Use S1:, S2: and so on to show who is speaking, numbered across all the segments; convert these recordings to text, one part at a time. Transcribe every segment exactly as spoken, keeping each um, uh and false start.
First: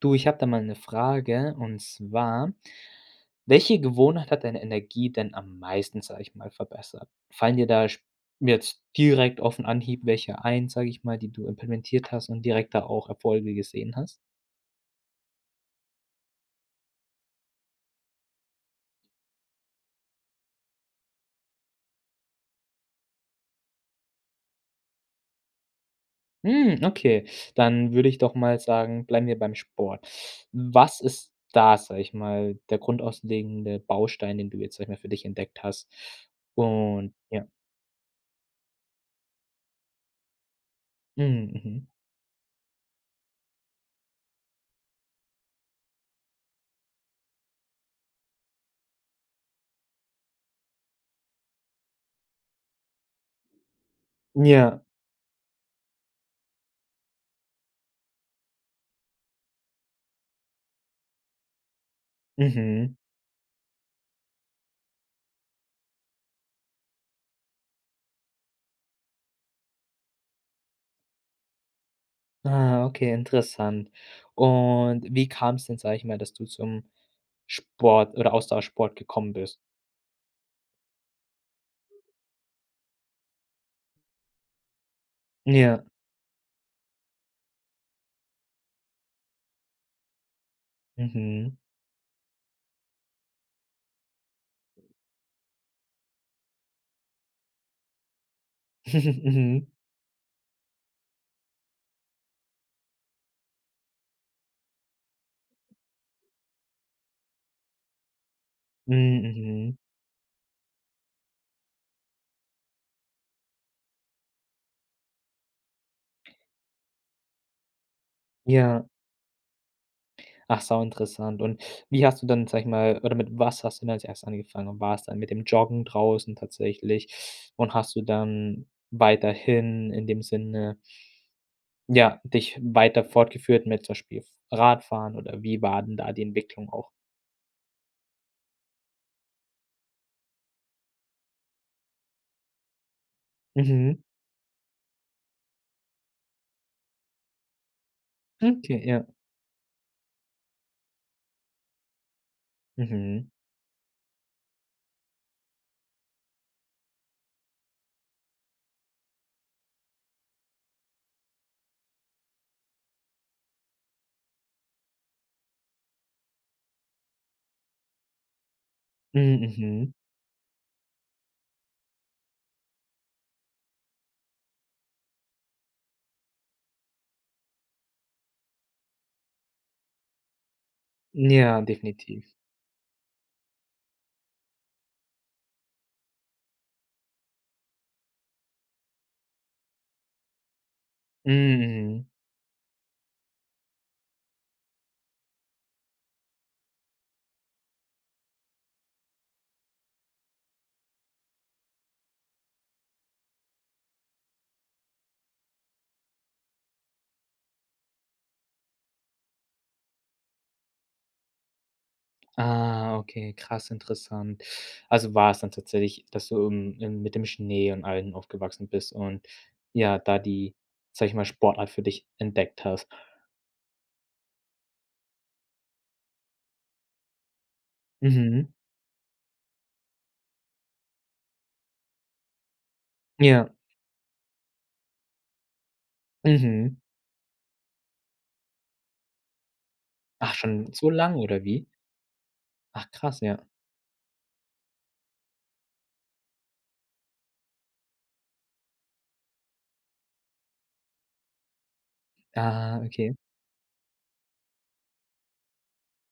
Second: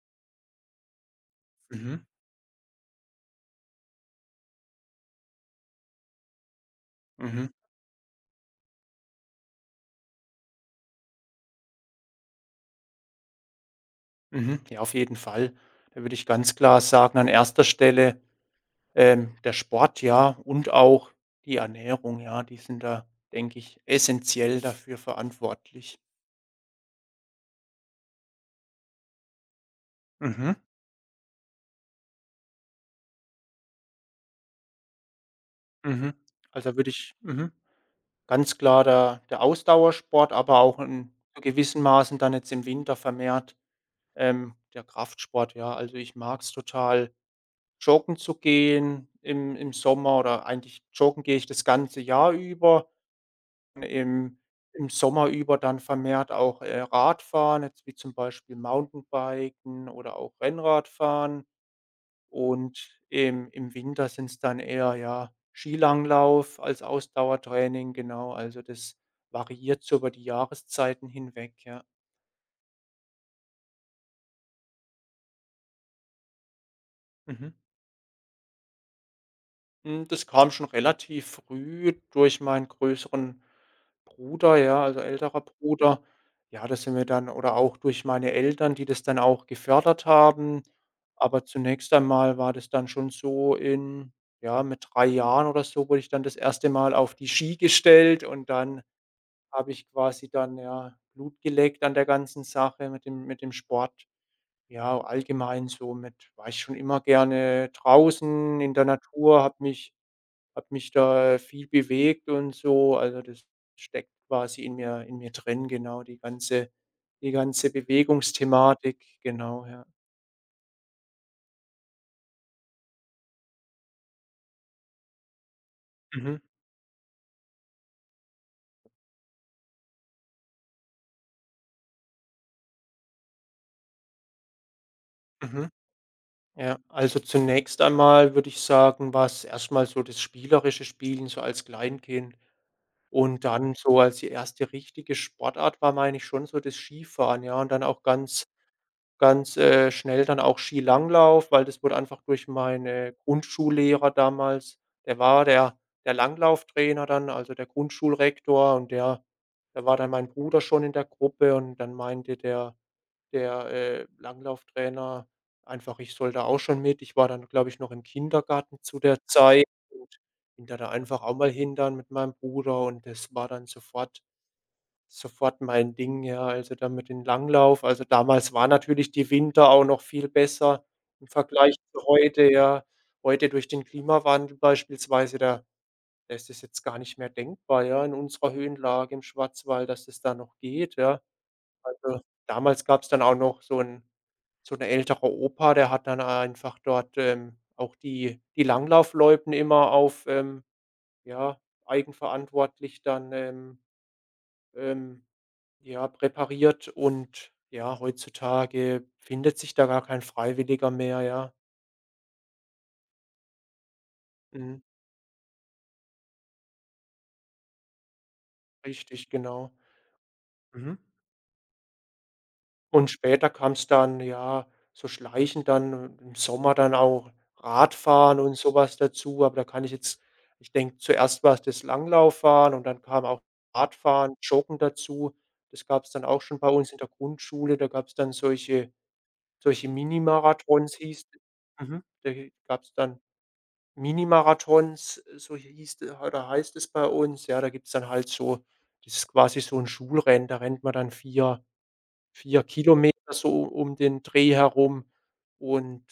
S1: Du, ich habe da mal eine Frage und
S2: Mhm,
S1: zwar: Welche Gewohnheit hat deine Energie denn am meisten, sage ich mal, verbessert?
S2: mhm,
S1: Fallen dir da sp jetzt direkt auf den Anhieb welche ein, sage ich mal, die du implementiert hast und direkt da auch Erfolge gesehen hast?
S2: mhm. Ja, auf jeden Fall. Da würde ich ganz klar sagen, an erster Stelle, ähm, der Sport, ja, und auch die Ernährung, ja, die sind da, denke ich, essentiell dafür verantwortlich.
S1: Hm, okay, dann würde ich doch mal sagen, bleiben wir beim Sport.
S2: Mhm,
S1: Was ist da, sage ich mal, der grundlegende Baustein, den du jetzt, sage ich mal, für dich entdeckt hast?
S2: mhm. Also, würde
S1: Und
S2: ich
S1: ja.
S2: mhm, ganz klar der der Ausdauersport, aber auch in
S1: Mhm,
S2: gewissen
S1: mhm.
S2: Maßen dann jetzt im Winter vermehrt, ähm, der Kraftsport, ja. Also, ich mag's total, joggen zu gehen im im Sommer oder eigentlich joggen gehe ich das ganze Jahr über. im
S1: Ja.
S2: im Sommer über dann vermehrt auch, äh, Radfahren, jetzt wie zum Beispiel Mountainbiken oder auch Rennradfahren.
S1: Mhm.
S2: Und im im Winter sind es dann eher, ja, Skilanglauf als Ausdauertraining, genau. Also, das variiert so über die Jahreszeiten hinweg, ja.
S1: Ah, okay, interessant. Und wie kam es denn, sage ich mal, dass du zum
S2: Mhm.
S1: Sport oder Ausdauersport gekommen bist?
S2: Hm, das kam schon relativ früh durch meinen größeren Bruder, ja, also älterer
S1: Ja.
S2: Bruder. Ja, das sind wir dann oder auch durch meine Eltern, die das dann auch gefördert haben. Aber
S1: Mhm.
S2: zunächst einmal war das dann schon so in ja, mit drei Jahren oder so wurde ich dann das erste Mal auf die Ski gestellt und dann
S1: Mhm.
S2: habe ich quasi dann, ja, Blut geleckt an der ganzen Sache mit dem mit dem Sport. Ja, allgemein so mit war ich schon immer gerne draußen in der
S1: Hm,
S2: Natur, habe
S1: mhm.
S2: mich hat mich da viel bewegt und so. Also, das steckt quasi in mir in mir drin, genau, die ganze die ganze
S1: Ja.
S2: Bewegungsthematik, genau, ja.
S1: Ach, sau interessant. Und wie hast du dann, sage ich mal oder mit was hast du dann als Erstes angefangen? War es dann mit dem Joggen draußen
S2: Mhm,
S1: tatsächlich? Und hast du dann weiterhin in dem Sinne, ja, dich weiter fortgeführt mit zum Beispiel Radfahren oder wie
S2: mhm.
S1: war denn da die Entwicklung
S2: Ja,
S1: auch?
S2: also, zunächst einmal würde ich sagen, war's erst mal so das spielerische Spielen, so als Kleinkind. Und dann so
S1: Mhm.
S2: als die erste richtige Sportart war, meine ich schon so das Skifahren, ja, und dann auch ganz
S1: Okay, ja.
S2: ganz, äh, schnell dann auch Skilanglauf, weil das wurde einfach durch meine
S1: Mhm.
S2: Grundschullehrer damals der war der der Langlauftrainer dann, also der Grundschulrektor und der da war dann mein Bruder schon in der Gruppe und dann meinte der der, äh, Langlauftrainer einfach, ich soll da auch schon mit. Ich war dann, glaube ich, noch im Kindergarten zu der
S1: Mhm,
S2: Zeit
S1: mhm.
S2: und bin da da einfach auch mal hin dann mit meinem Bruder und das war dann sofort Sofort mein Ding, ja, also da mit den Langlauf. Also, damals war natürlich die Winter auch noch viel besser im
S1: Ja,
S2: Vergleich zu
S1: definitiv.
S2: heute, ja. Heute durch den Klimawandel beispielsweise, da da ist es jetzt gar nicht mehr denkbar, ja, in unserer Höhenlage im Schwarzwald, dass es da noch geht, ja.
S1: Mhm, mhm.
S2: Also, damals gab es dann auch noch so ein so 'n älterer Opa, der hat dann einfach dort, ähm, auch die die Langlaufloipen immer auf, ähm, ja, eigenverantwortlich dann, ähm, ähm ja, präpariert und ja, heutzutage findet sich da gar kein Freiwilliger mehr, ja.
S1: Ah, okay, krass interessant.
S2: Mhm.
S1: Also war es dann tatsächlich, dass du im im mit dem Schnee und allem aufgewachsen bist und
S2: Richtig, genau.
S1: ja, da die,
S2: Mhm.
S1: sage ich mal, Sportart für dich entdeckt hast.
S2: Und später kam es dann, ja, so schleichend dann im Sommer dann auch Radfahren
S1: Mhm.
S2: und sowas dazu, aber da kann ich jetzt ich denke, zuerst war es das Langlauffahren und dann kam auch
S1: Ja.
S2: Radfahren, Joggen dazu. Das gab es dann auch schon bei
S1: Mhm.
S2: uns in der Grundschule. Da gab es dann solche solche
S1: Ach, schon so
S2: Mini-Marathons
S1: lang
S2: hieß.
S1: oder wie?
S2: Mhm. Da gab
S1: Ach
S2: es
S1: krass,
S2: dann
S1: ja.
S2: Mini-Marathons, äh, so hieß, äh, oder heißt es bei uns. Ja, da gibt's dann halt so, das ist quasi so ein Schulrennen, da rennt man dann vier, vier
S1: Ah,
S2: Kilometer
S1: okay.
S2: so um den Dreh herum und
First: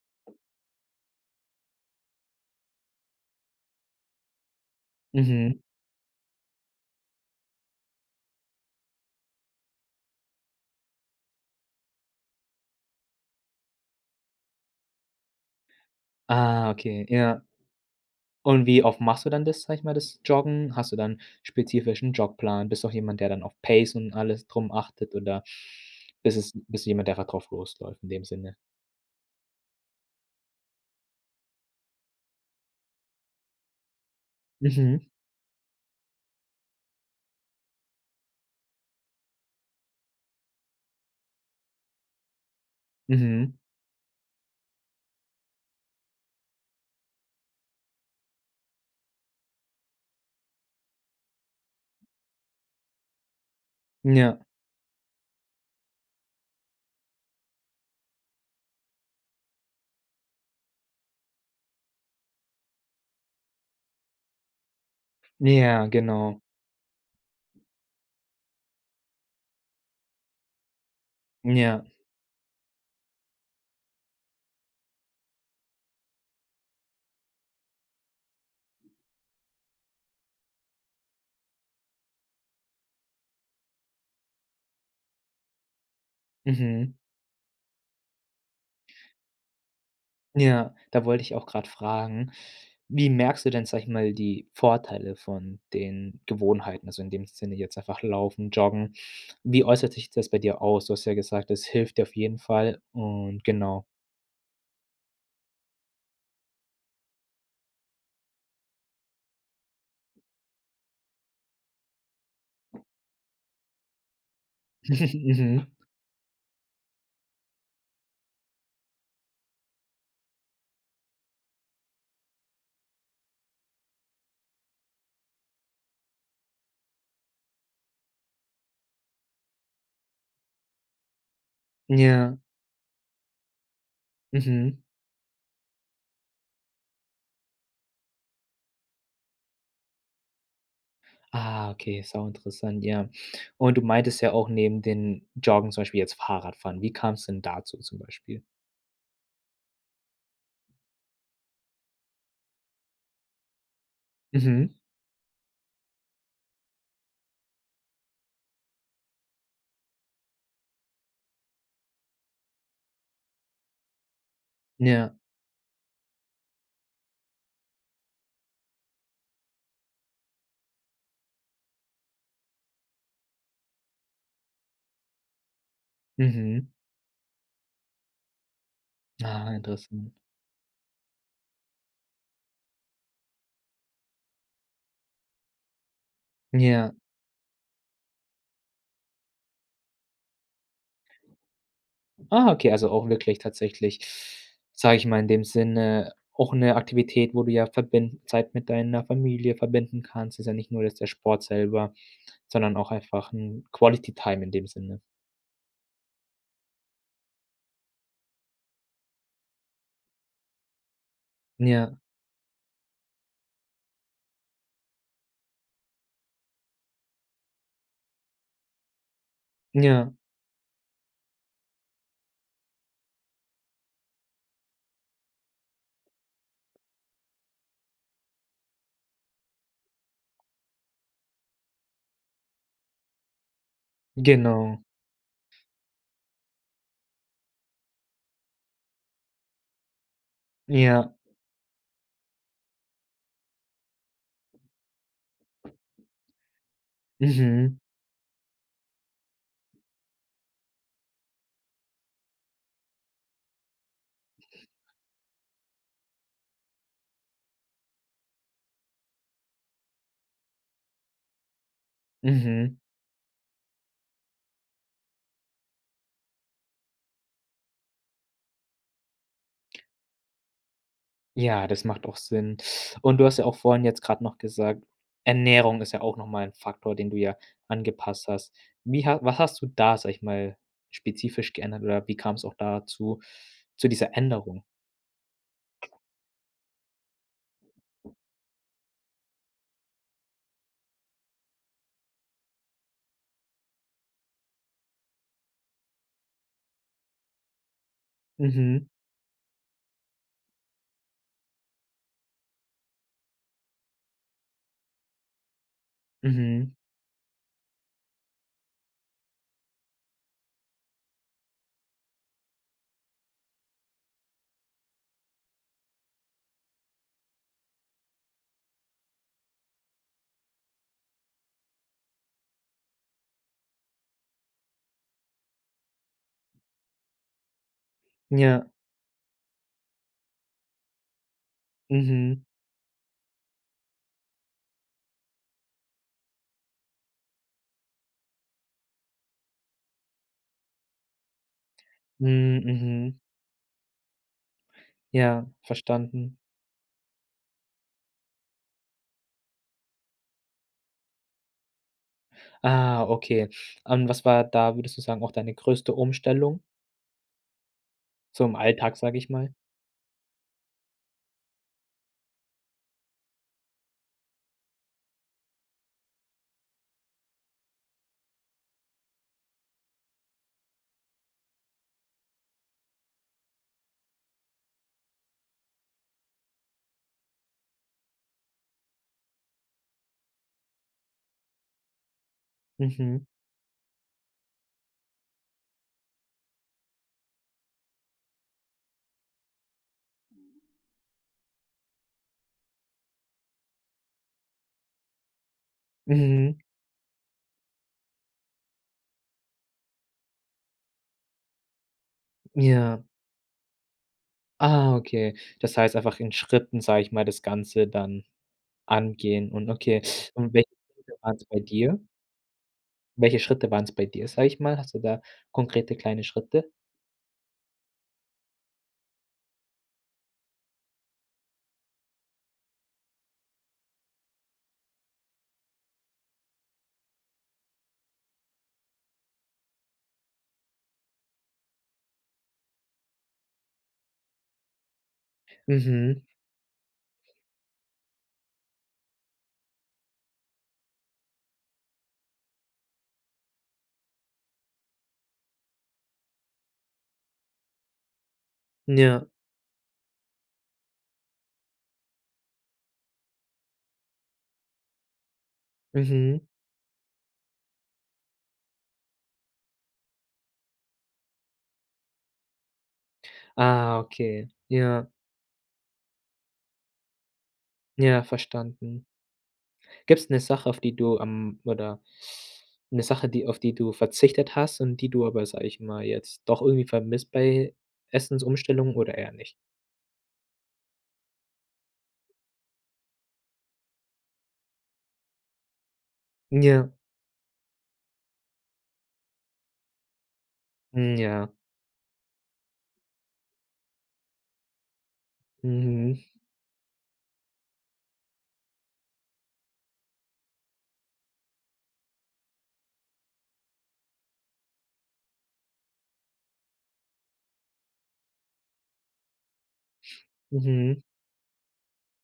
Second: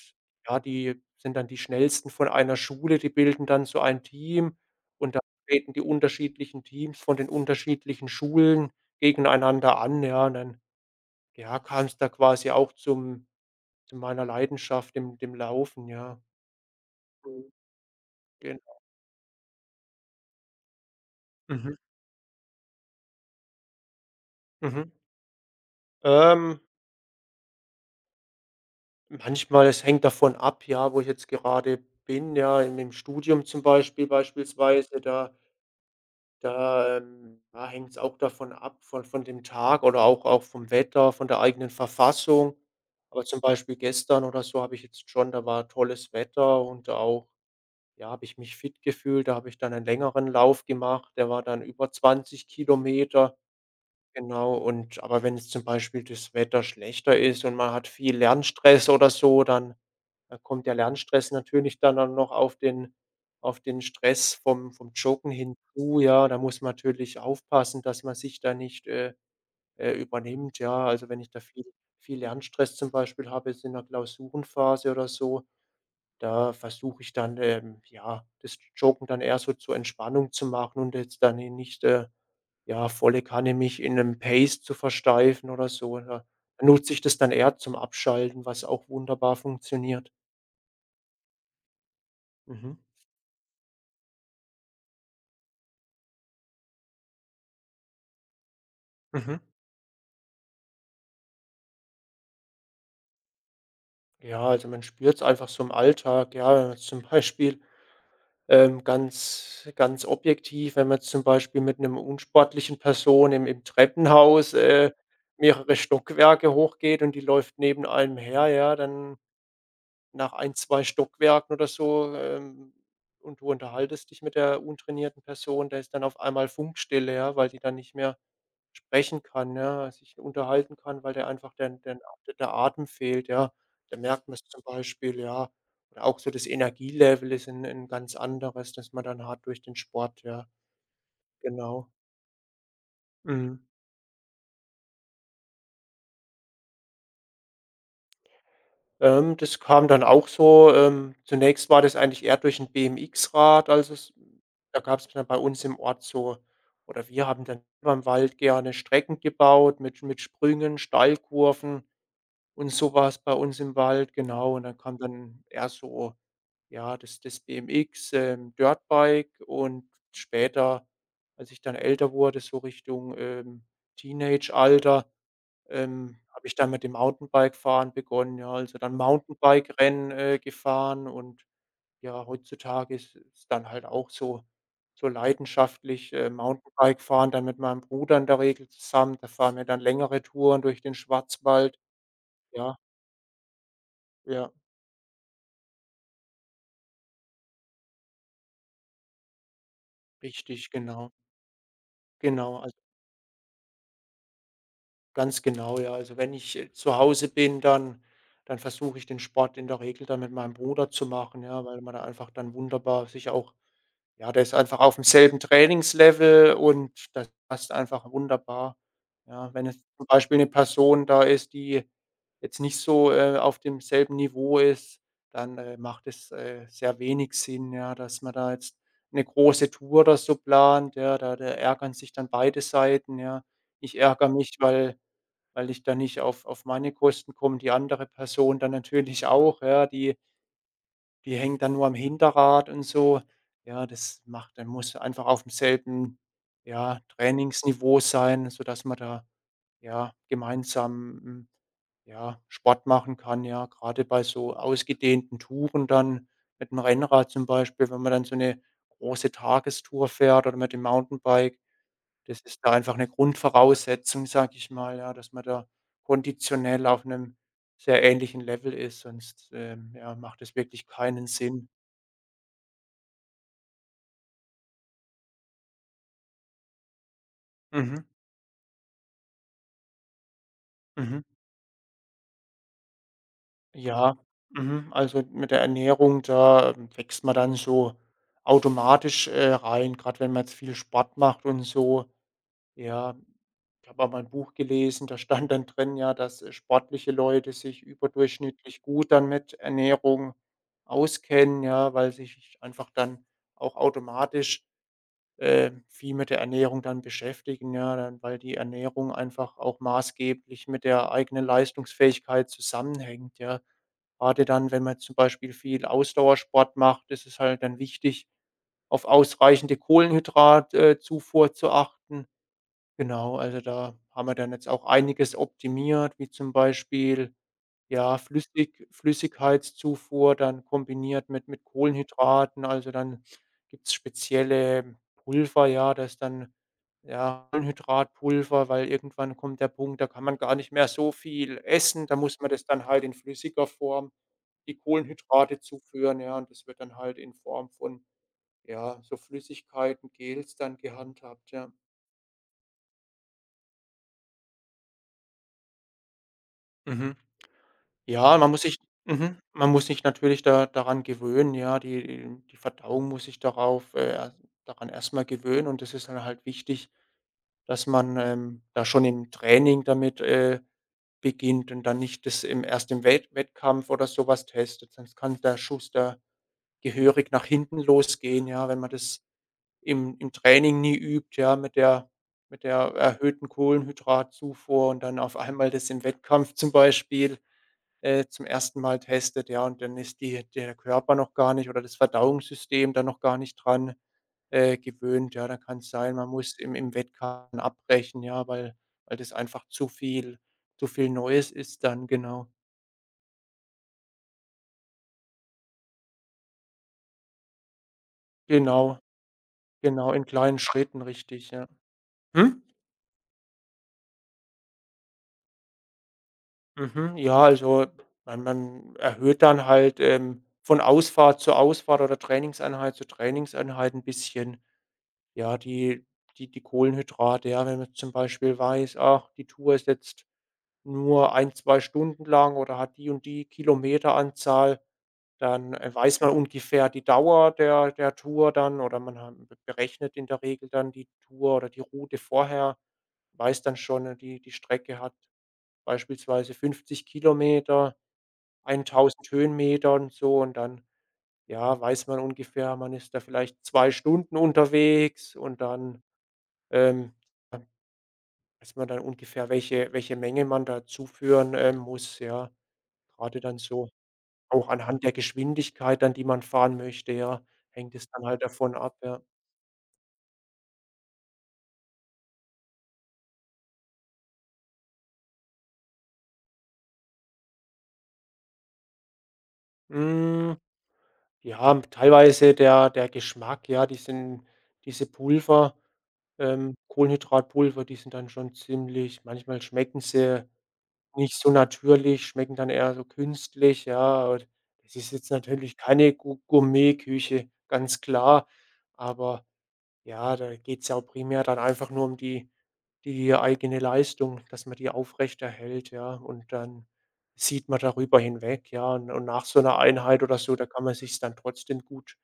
S2: ja, die sind dann die Schnellsten von einer Schule, die bilden dann so ein Team und da
S1: Mhm.
S2: treten die unterschiedlichen Teams von den unterschiedlichen Schulen gegeneinander an, ja, und dann, ja, kam's da quasi auch zum zu meiner Leidenschaft, dem dem Laufen, ja.
S1: Ah, okay, ja.
S2: Mhm. Genau.
S1: Und wie oft machst du dann das, sag ich mal, das Joggen? Hast du dann
S2: Mhm.
S1: spezifischen Jogplan? Bist du auch jemand, der dann auf Pace und alles drum
S2: Mhm.
S1: achtet oder bist es
S2: Ähm,
S1: bist du jemand, der einfach drauf losläuft in dem Sinne?
S2: manchmal, es hängt davon ab, ja, wo ich jetzt gerade bin, ja, in dem Studium zum Beispiel
S1: Mhm,
S2: beispielsweise, da da, ähm, da hängt's auch davon ab, von von dem Tag oder auch auch vom Wetter, von der eigenen Verfassung. Aber zum
S1: mhm.
S2: Beispiel gestern oder so habe ich jetzt schon, da war tolles Wetter und auch, ja, habe ich mich fit gefühlt. Da habe ich dann einen längeren Lauf gemacht, der war dann über zwanzig Kilometer.
S1: Ja,
S2: Genau, und aber wenn jetzt zum Beispiel das Wetter schlechter ist und man hat viel Lernstress oder so, dann dann kommt der Lernstress natürlich dann dann noch auf den auf den Stress vom vom Joggen
S1: ja,
S2: hinzu, ja. Da
S1: genau.
S2: muss man natürlich aufpassen, dass man sich da nicht, äh, äh, übernimmt, ja. Also, wenn ich da viel
S1: Ja,
S2: viel Lernstress zum Beispiel habe jetzt in der Klausurenphase oder so, da versuche ich dann, ähm, ja, das Joggen dann eher so zur Entspannung zu machen und jetzt dann nicht, äh ja, volle Kanne mich in 'nem Paste zu versteifen oder so, ja. Da nutze
S1: mhm.
S2: ich das dann eher zum Abschalten, was auch wunderbar funktioniert.
S1: Ja, da wollte ich auch gerade fragen,
S2: Mhm.
S1: wie merkst du denn, sag ich mal, die Vorteile von den Gewohnheiten, also in dem Sinne jetzt einfach Laufen, Joggen.
S2: Mhm.
S1: Wie äußert sich das bei dir aus? Du hast ja gesagt, es hilft dir auf jeden Fall und genau.
S2: Ja, also, man spürt's einfach so im Alltag, ja, zum Beispiel, ähm, ganz ganz objektiv, wenn man jetzt zum Beispiel mit 'nem unsportlichen Person im im Treppenhaus, äh,
S1: Mhm.
S2: mehrere Stockwerke hochgeht und die läuft neben einem her, ja, dann nach ein zwei Stockwerken oder so, ähm, und du unterhaltest dich mit der untrainierten Person, da ist dann auf einmal Funkstille, ja, weil die dann nicht mehr sprechen kann, ja, sich unterhalten kann, weil der einfach den den
S1: Ja,
S2: der Atem fehlt, ja. Da merkt man es zum
S1: mhm.
S2: Beispiel, ja. Oder auch so, das Energielevel ist ein 'n ganz anderes, das man dann hat durch den Sport, ja,
S1: Ah,
S2: genau.
S1: okay, sau interessant ja.
S2: Mhm.
S1: Und du meintest ja auch neben den Joggen zum Beispiel jetzt Fahrradfahren. Wie kam's denn dazu zum Beispiel?
S2: Ähm, das kam dann auch so, ähm zunächst war das eigentlich eher durch 'n B M X-Rad, also es
S1: Mhm.
S2: da gab's dann bei uns im Ort so, oder wir haben dann beim Wald gerne Strecken gebaut mit mit Sprüngen, Steilkurven und so was bei uns im Wald, genau. Und dann kam
S1: Ja.
S2: dann eher so, ja, das das B M X, ähm, Dirtbike und später, als ich dann älter wurde, so Richtung, ähm, Teenageralter, ähm, habe ich
S1: Mhm.
S2: dann mit dem Mountainbike fahren begonnen, ja, also dann
S1: Ah, interessant.
S2: Mountainbike-Rennen, äh, gefahren, und ja, heutzutage ist es dann halt auch so so leidenschaftlich, äh,
S1: Ja.
S2: Mountainbike fahren dann mit meinem Bruder in der Regel zusammen. Da fahren wir dann längere Touren durch den Schwarzwald.
S1: Ah, okay,
S2: Ja,
S1: also auch wirklich tatsächlich,
S2: ja,
S1: sage ich mal in dem Sinne, auch eine Aktivität, wo du ja verbind Zeit mit deiner Familie verbinden kannst. Ist ja nicht
S2: richtig,
S1: nur jetzt der
S2: genau.
S1: Sport selber,
S2: Genau, also
S1: sondern auch einfach ein Quality Time in dem Sinne.
S2: ganz genau, ja. Also, wenn ich, äh, zu Hause bin, dann dann versuche ich den Sport in der Regel dann mit meinem Bruder zu machen, ja, weil man
S1: Ja,
S2: da einfach dann wunderbar sich auch. Ja, der ist einfach aufm selben Trainingslevel und das passt einfach wunderbar. Ja, wenn jetzt zum
S1: ja,
S2: Beispiel 'ne Person da ist, die jetzt nicht so, äh, auf demselben Niveau ist, dann, äh, macht es, äh, sehr wenig Sinn, ja, dass man da jetzt 'ne große Tour oder so plant, ja. Da da ärgern sich dann beide Seiten, ja. Ich ärgere mich,
S1: genau.
S2: weil weil ich da nicht auf auf meine Kosten komme, die andere Person dann natürlich auch, ja, die
S1: Ja,
S2: die hängt dann nur am Hinterrad und so. Ja, das macht dann, musst du einfach aufm selben, ja,
S1: mhm,
S2: Trainingsniveau sein, sodass man da, ja, gemeinsam, hm, ja, Sport machen kann, ja. Gerade bei so ausgedehnten Touren dann mit dem Rennrad zum Beispiel, wenn man dann so eine große Tagestour fährt oder mit dem Mountainbike, das ist da
S1: mhm.
S2: einfach eine Grundvoraussetzung, sage ich mal, ja, dass man da konditionell auf einem sehr ähnlichen Level ist, sonst, ähm, ja, macht es wirklich keinen
S1: Ja,
S2: Sinn.
S1: das macht auch Sinn. Und du hast ja auch vorhin jetzt gerade noch gesagt, Ernährung ist ja auch nochmal ein Faktor, den du ja
S2: Mhm,
S1: angepasst hast. Wie ha was hast du da, sage ich mal,
S2: mhm.
S1: spezifisch geändert oder wie kam es auch dazu zu dieser
S2: Ja,
S1: Änderung?
S2: mhm, also mit der Ernährung, da, ähm, wächst man dann so automatisch, äh, rein, gerade wenn man jetzt viel Sport macht und so. Ja, ich habe auch mal ein Buch gelesen, da stand dann drin, ja, dass, äh, sportliche Leute sich überdurchschnittlich
S1: Mhm,
S2: gut dann mit Ernährung auskennen, ja, weil sich einfach dann auch automatisch, äh, viel mit der
S1: mhm,
S2: Ernährung dann beschäftigen, ja, dann weil die Ernährung einfach auch maßgeblich mit der eigenen Leistungsfähigkeit zusammenhängt, ja. Gerade dann, wenn man zum Beispiel viel Ausdauersport macht, ist es halt dann wichtig, auf ausreichende Kohlenhydratzufuhr zu achten. Genau, also da haben wir dann jetzt auch einiges optimiert, wie zum Beispiel, ja,
S1: ja,
S2: Flüssig Flüssigkeitszufuhr dann kombiniert mit mit
S1: mhm,
S2: Kohlenhydraten. Also, dann gibt's spezielle Pulver, ja, das ist dann, ja, Kohlenhydratpulver, weil irgendwann kommt der Punkt, da kann man gar nicht mehr so viel essen. Da muss man
S1: mhm,
S2: das dann halt in
S1: mhm.
S2: flüssiger Form die
S1: Ja,
S2: Kohlenhydrate zuführen, ja,
S1: verstanden.
S2: und das wird dann halt in Form von, ja, so Flüssigkeiten, Gels, dann gehandhabt, ja.
S1: Ah, okay. Und was war da, würdest du sagen, auch deine größte Umstellung?
S2: Mhm. Ja,
S1: So
S2: man
S1: im
S2: muss sich
S1: Alltag, sage ich
S2: mhm,
S1: mal.
S2: man muss sich natürlich da daran gewöhnen, ja. Die die Verdauung muss sich darauf äh, er daran erstmal gewöhnen und das ist dann halt wichtig, dass man, ähm, da schon im Training damit, äh, beginnt und dann nicht das im erst im Welt Wettkampf oder sowas testet, sonst kann der Schuss da gehörig nach hinten losgehen, ja, wenn man das im im Training nie übt, ja, mit der mit der
S1: Mhm,
S2: erhöhten Kohlenhydratzufuhr und dann auf einmal das im Wettkampf zum Beispiel, äh, zum ersten Mal testet, ja, und dann ist die der Körper noch gar nicht oder das Verdauungssystem dann noch gar nicht dran, äh, gewöhnt. Ja, dann kann es sein, man
S1: mhm,
S2: muss im im Wettkampf abbrechen, ja, weil weil das einfach zu viel zu viel Neues ist dann, genau.
S1: ja. Ah, okay. Das heißt einfach in Schritten, sage ich mal, das Ganze dann
S2: Genau,
S1: angehen und okay.
S2: genau, in
S1: Und
S2: kleinen
S1: welche
S2: Schritten,
S1: Schritte waren es
S2: richtig,
S1: bei
S2: ja.
S1: dir?
S2: Hm?
S1: Welche Schritte waren es bei dir, sage ich mal? Hast du da konkrete kleine Schritte?
S2: Mhm, ja, also, man man erhöht dann halt, ähm, von Ausfahrt zu Ausfahrt oder Trainingseinheit zu Trainingseinheit ein bisschen. Ja, die die die Kohlenhydrate, ja, wenn man jetzt zum Beispiel weiß, ach, die Tour ist jetzt nur ein zwei Stunden lang oder hat die und die Kilometeranzahl, dann, äh, weiß
S1: Mhm.
S2: man ungefähr die Dauer der der Tour dann oder man ha berechnet in der Regel dann die Tour oder die Route vorher, weiß dann schon, äh, die die Strecke hat beispielsweise fünfzig Kilometer,
S1: Ja.
S2: tausend Höhenmeter und so, und dann, ja, weiß man ungefähr, man ist da vielleicht zwei Stunden unterwegs und dann,
S1: Mhm.
S2: ähm, ja, weiß man dann ungefähr, welche welche Menge man da zuführen, ähm, muss, ja. Gerade dann so
S1: Ah, okay.
S2: auch anhand
S1: Ja.
S2: der Geschwindigkeit dann, die man fahren möchte, ja, hängt es
S1: Ja,
S2: dann halt davon ab,
S1: verstanden.
S2: ja.
S1: Gibt es eine Sache, auf die du am oder eine Sache, die auf die du verzichtet hast und die du aber, sage ich mal, jetzt doch irgendwie vermisst bei Essensumstellungen oder eher nicht?
S2: Hm, ja, teilweise der der Geschmack, ja, die sind, diese Pulver, ähm,
S1: Ja.
S2: Kohlenhydratpulver, die sind dann schon ziemlich, manchmal schmecken sie nicht
S1: Ja.
S2: so natürlich, schmecken dann eher so künstlich, ja. Und das ist jetzt natürlich keine
S1: Mhm.
S2: Gou Gourmetküche, ganz klar. Aber ja, da geht es ja auch primär dann einfach nur um die die eigene Leistung, dass man die aufrechterhält, ja. Und dann sieht man darüber hinweg, ja. Und und nach so einer Einheit oder so, da kann man
S1: Mhm.
S2: sich's dann trotzdem gut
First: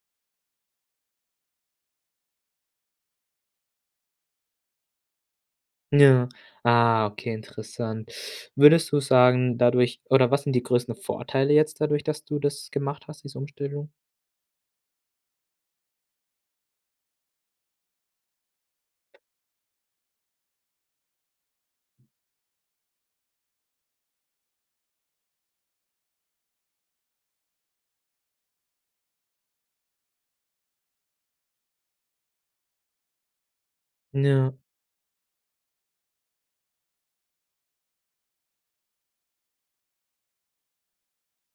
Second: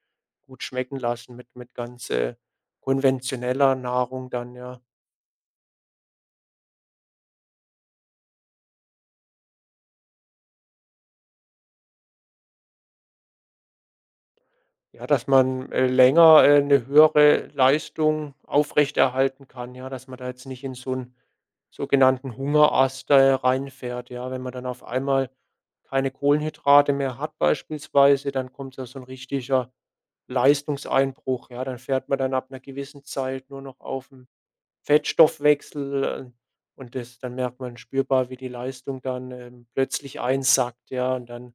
S2: gut schmecken lassen mit mit ganz, äh, konventioneller Nahrung dann, ja.
S1: Ja. Ah, okay, interessant. Würdest du sagen, dadurch oder was sind die größten Vorteile jetzt dadurch, dass du das gemacht hast, diese Umstellung?
S2: Ja, dass man, äh, länger, äh, 'ne höhere Leistung aufrechterhalten kann, ja, dass man da jetzt nicht in so einen sogenannten Hungerast, äh, reinfährt, ja. Wenn man dann auf einmal keine Kohlenhydrate mehr hat beispielsweise, dann kommt da so 'n richtiger Leistungseinbruch, ja. Dann fährt man dann ab einer gewissen Zeit nur noch auf 'n
S1: Ja.
S2: Fettstoffwechsel, äh, und das dann merkt man spürbar, wie die Leistung dann, ähm, plötzlich einsackt, ja, und dann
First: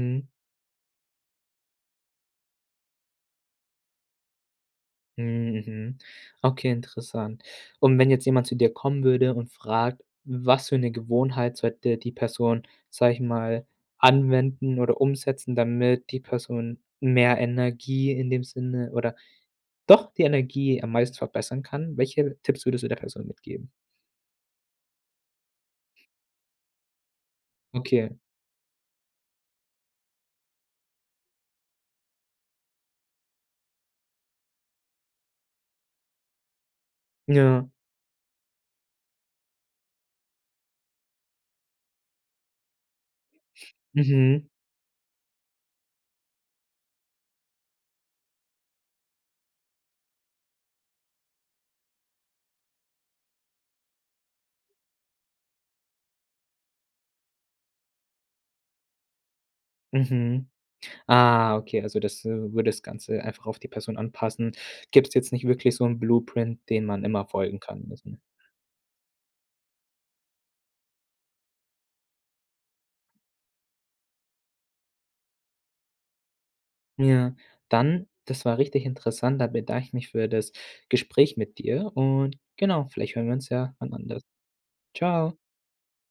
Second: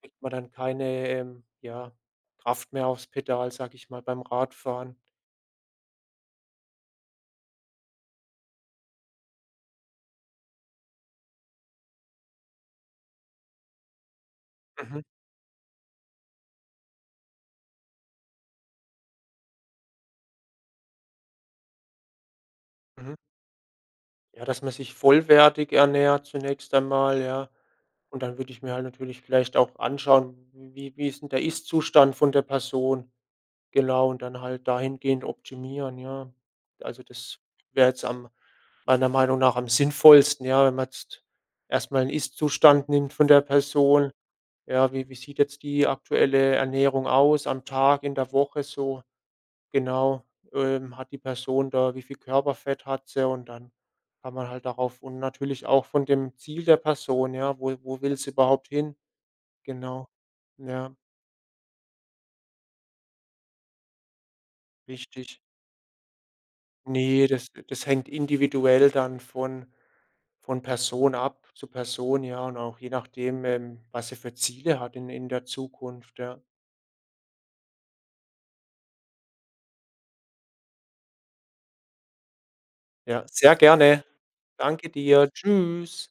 S2: kriegt man dann keine, ähm, ja, Kraft mehr aufs Pedal, sage ich mal, beim Radfahren.
S1: Mhm, mhm. Okay, interessant. Und wenn jetzt jemand zu dir kommen würde und fragt, was für eine Gewohnheit sollte die Person, sage ich mal, anwenden oder
S2: Mhm,
S1: umsetzen, damit die Person mehr Energie in dem Sinne oder doch die Energie am meisten verbessern kann, welche Tipps würdest du der
S2: mhm.
S1: Person mitgeben?
S2: Ja, dass man sich vollwertig ernährt zunächst einmal, ja.
S1: Okay.
S2: Und dann würde ich mir halt natürlich vielleicht auch anschauen, wie wie ist denn der Ist-Zustand von der Person, genau, und dann halt dahingehend optimieren, ja. Also, das
S1: Ja.
S2: wäre jetzt am meiner Meinung nach am sinnvollsten, ja, wenn man jetzt erst mal Ist-Zustand nimmt von der Person.
S1: Mhm.
S2: Ja, wie wie sieht jetzt die aktuelle Ernährung aus am Tag, in der Woche so, genau? Ähm, hat die Person da, wie viel Körperfett hat sie? Und dann kann man halt darauf und natürlich auch von dem Ziel der Person, ja, wo wo will sie überhaupt hin? Genau.
S1: Mhm.
S2: Ja,
S1: Ah, okay, also das, äh, würde das Ganze einfach auf die Person anpassen. Gibt es jetzt
S2: richtig.
S1: nicht wirklich so 'n Blueprint, den man immer
S2: nee das
S1: folgen
S2: das
S1: kann,
S2: hängt
S1: müssen.
S2: individuell dann von von Person ab zu Person, ja, und auch je nachdem, ähm, was sie für Ziele hat in in der Zukunft, ja.
S1: Ja, dann das war richtig interessant. Da bedanke ich mich für das Gespräch mit dir und genau, vielleicht
S2: Ja,
S1: hören wir uns
S2: sehr
S1: ja wann
S2: gerne.
S1: anders.
S2: Danke dir.
S1: Tschau.
S2: Tschüss.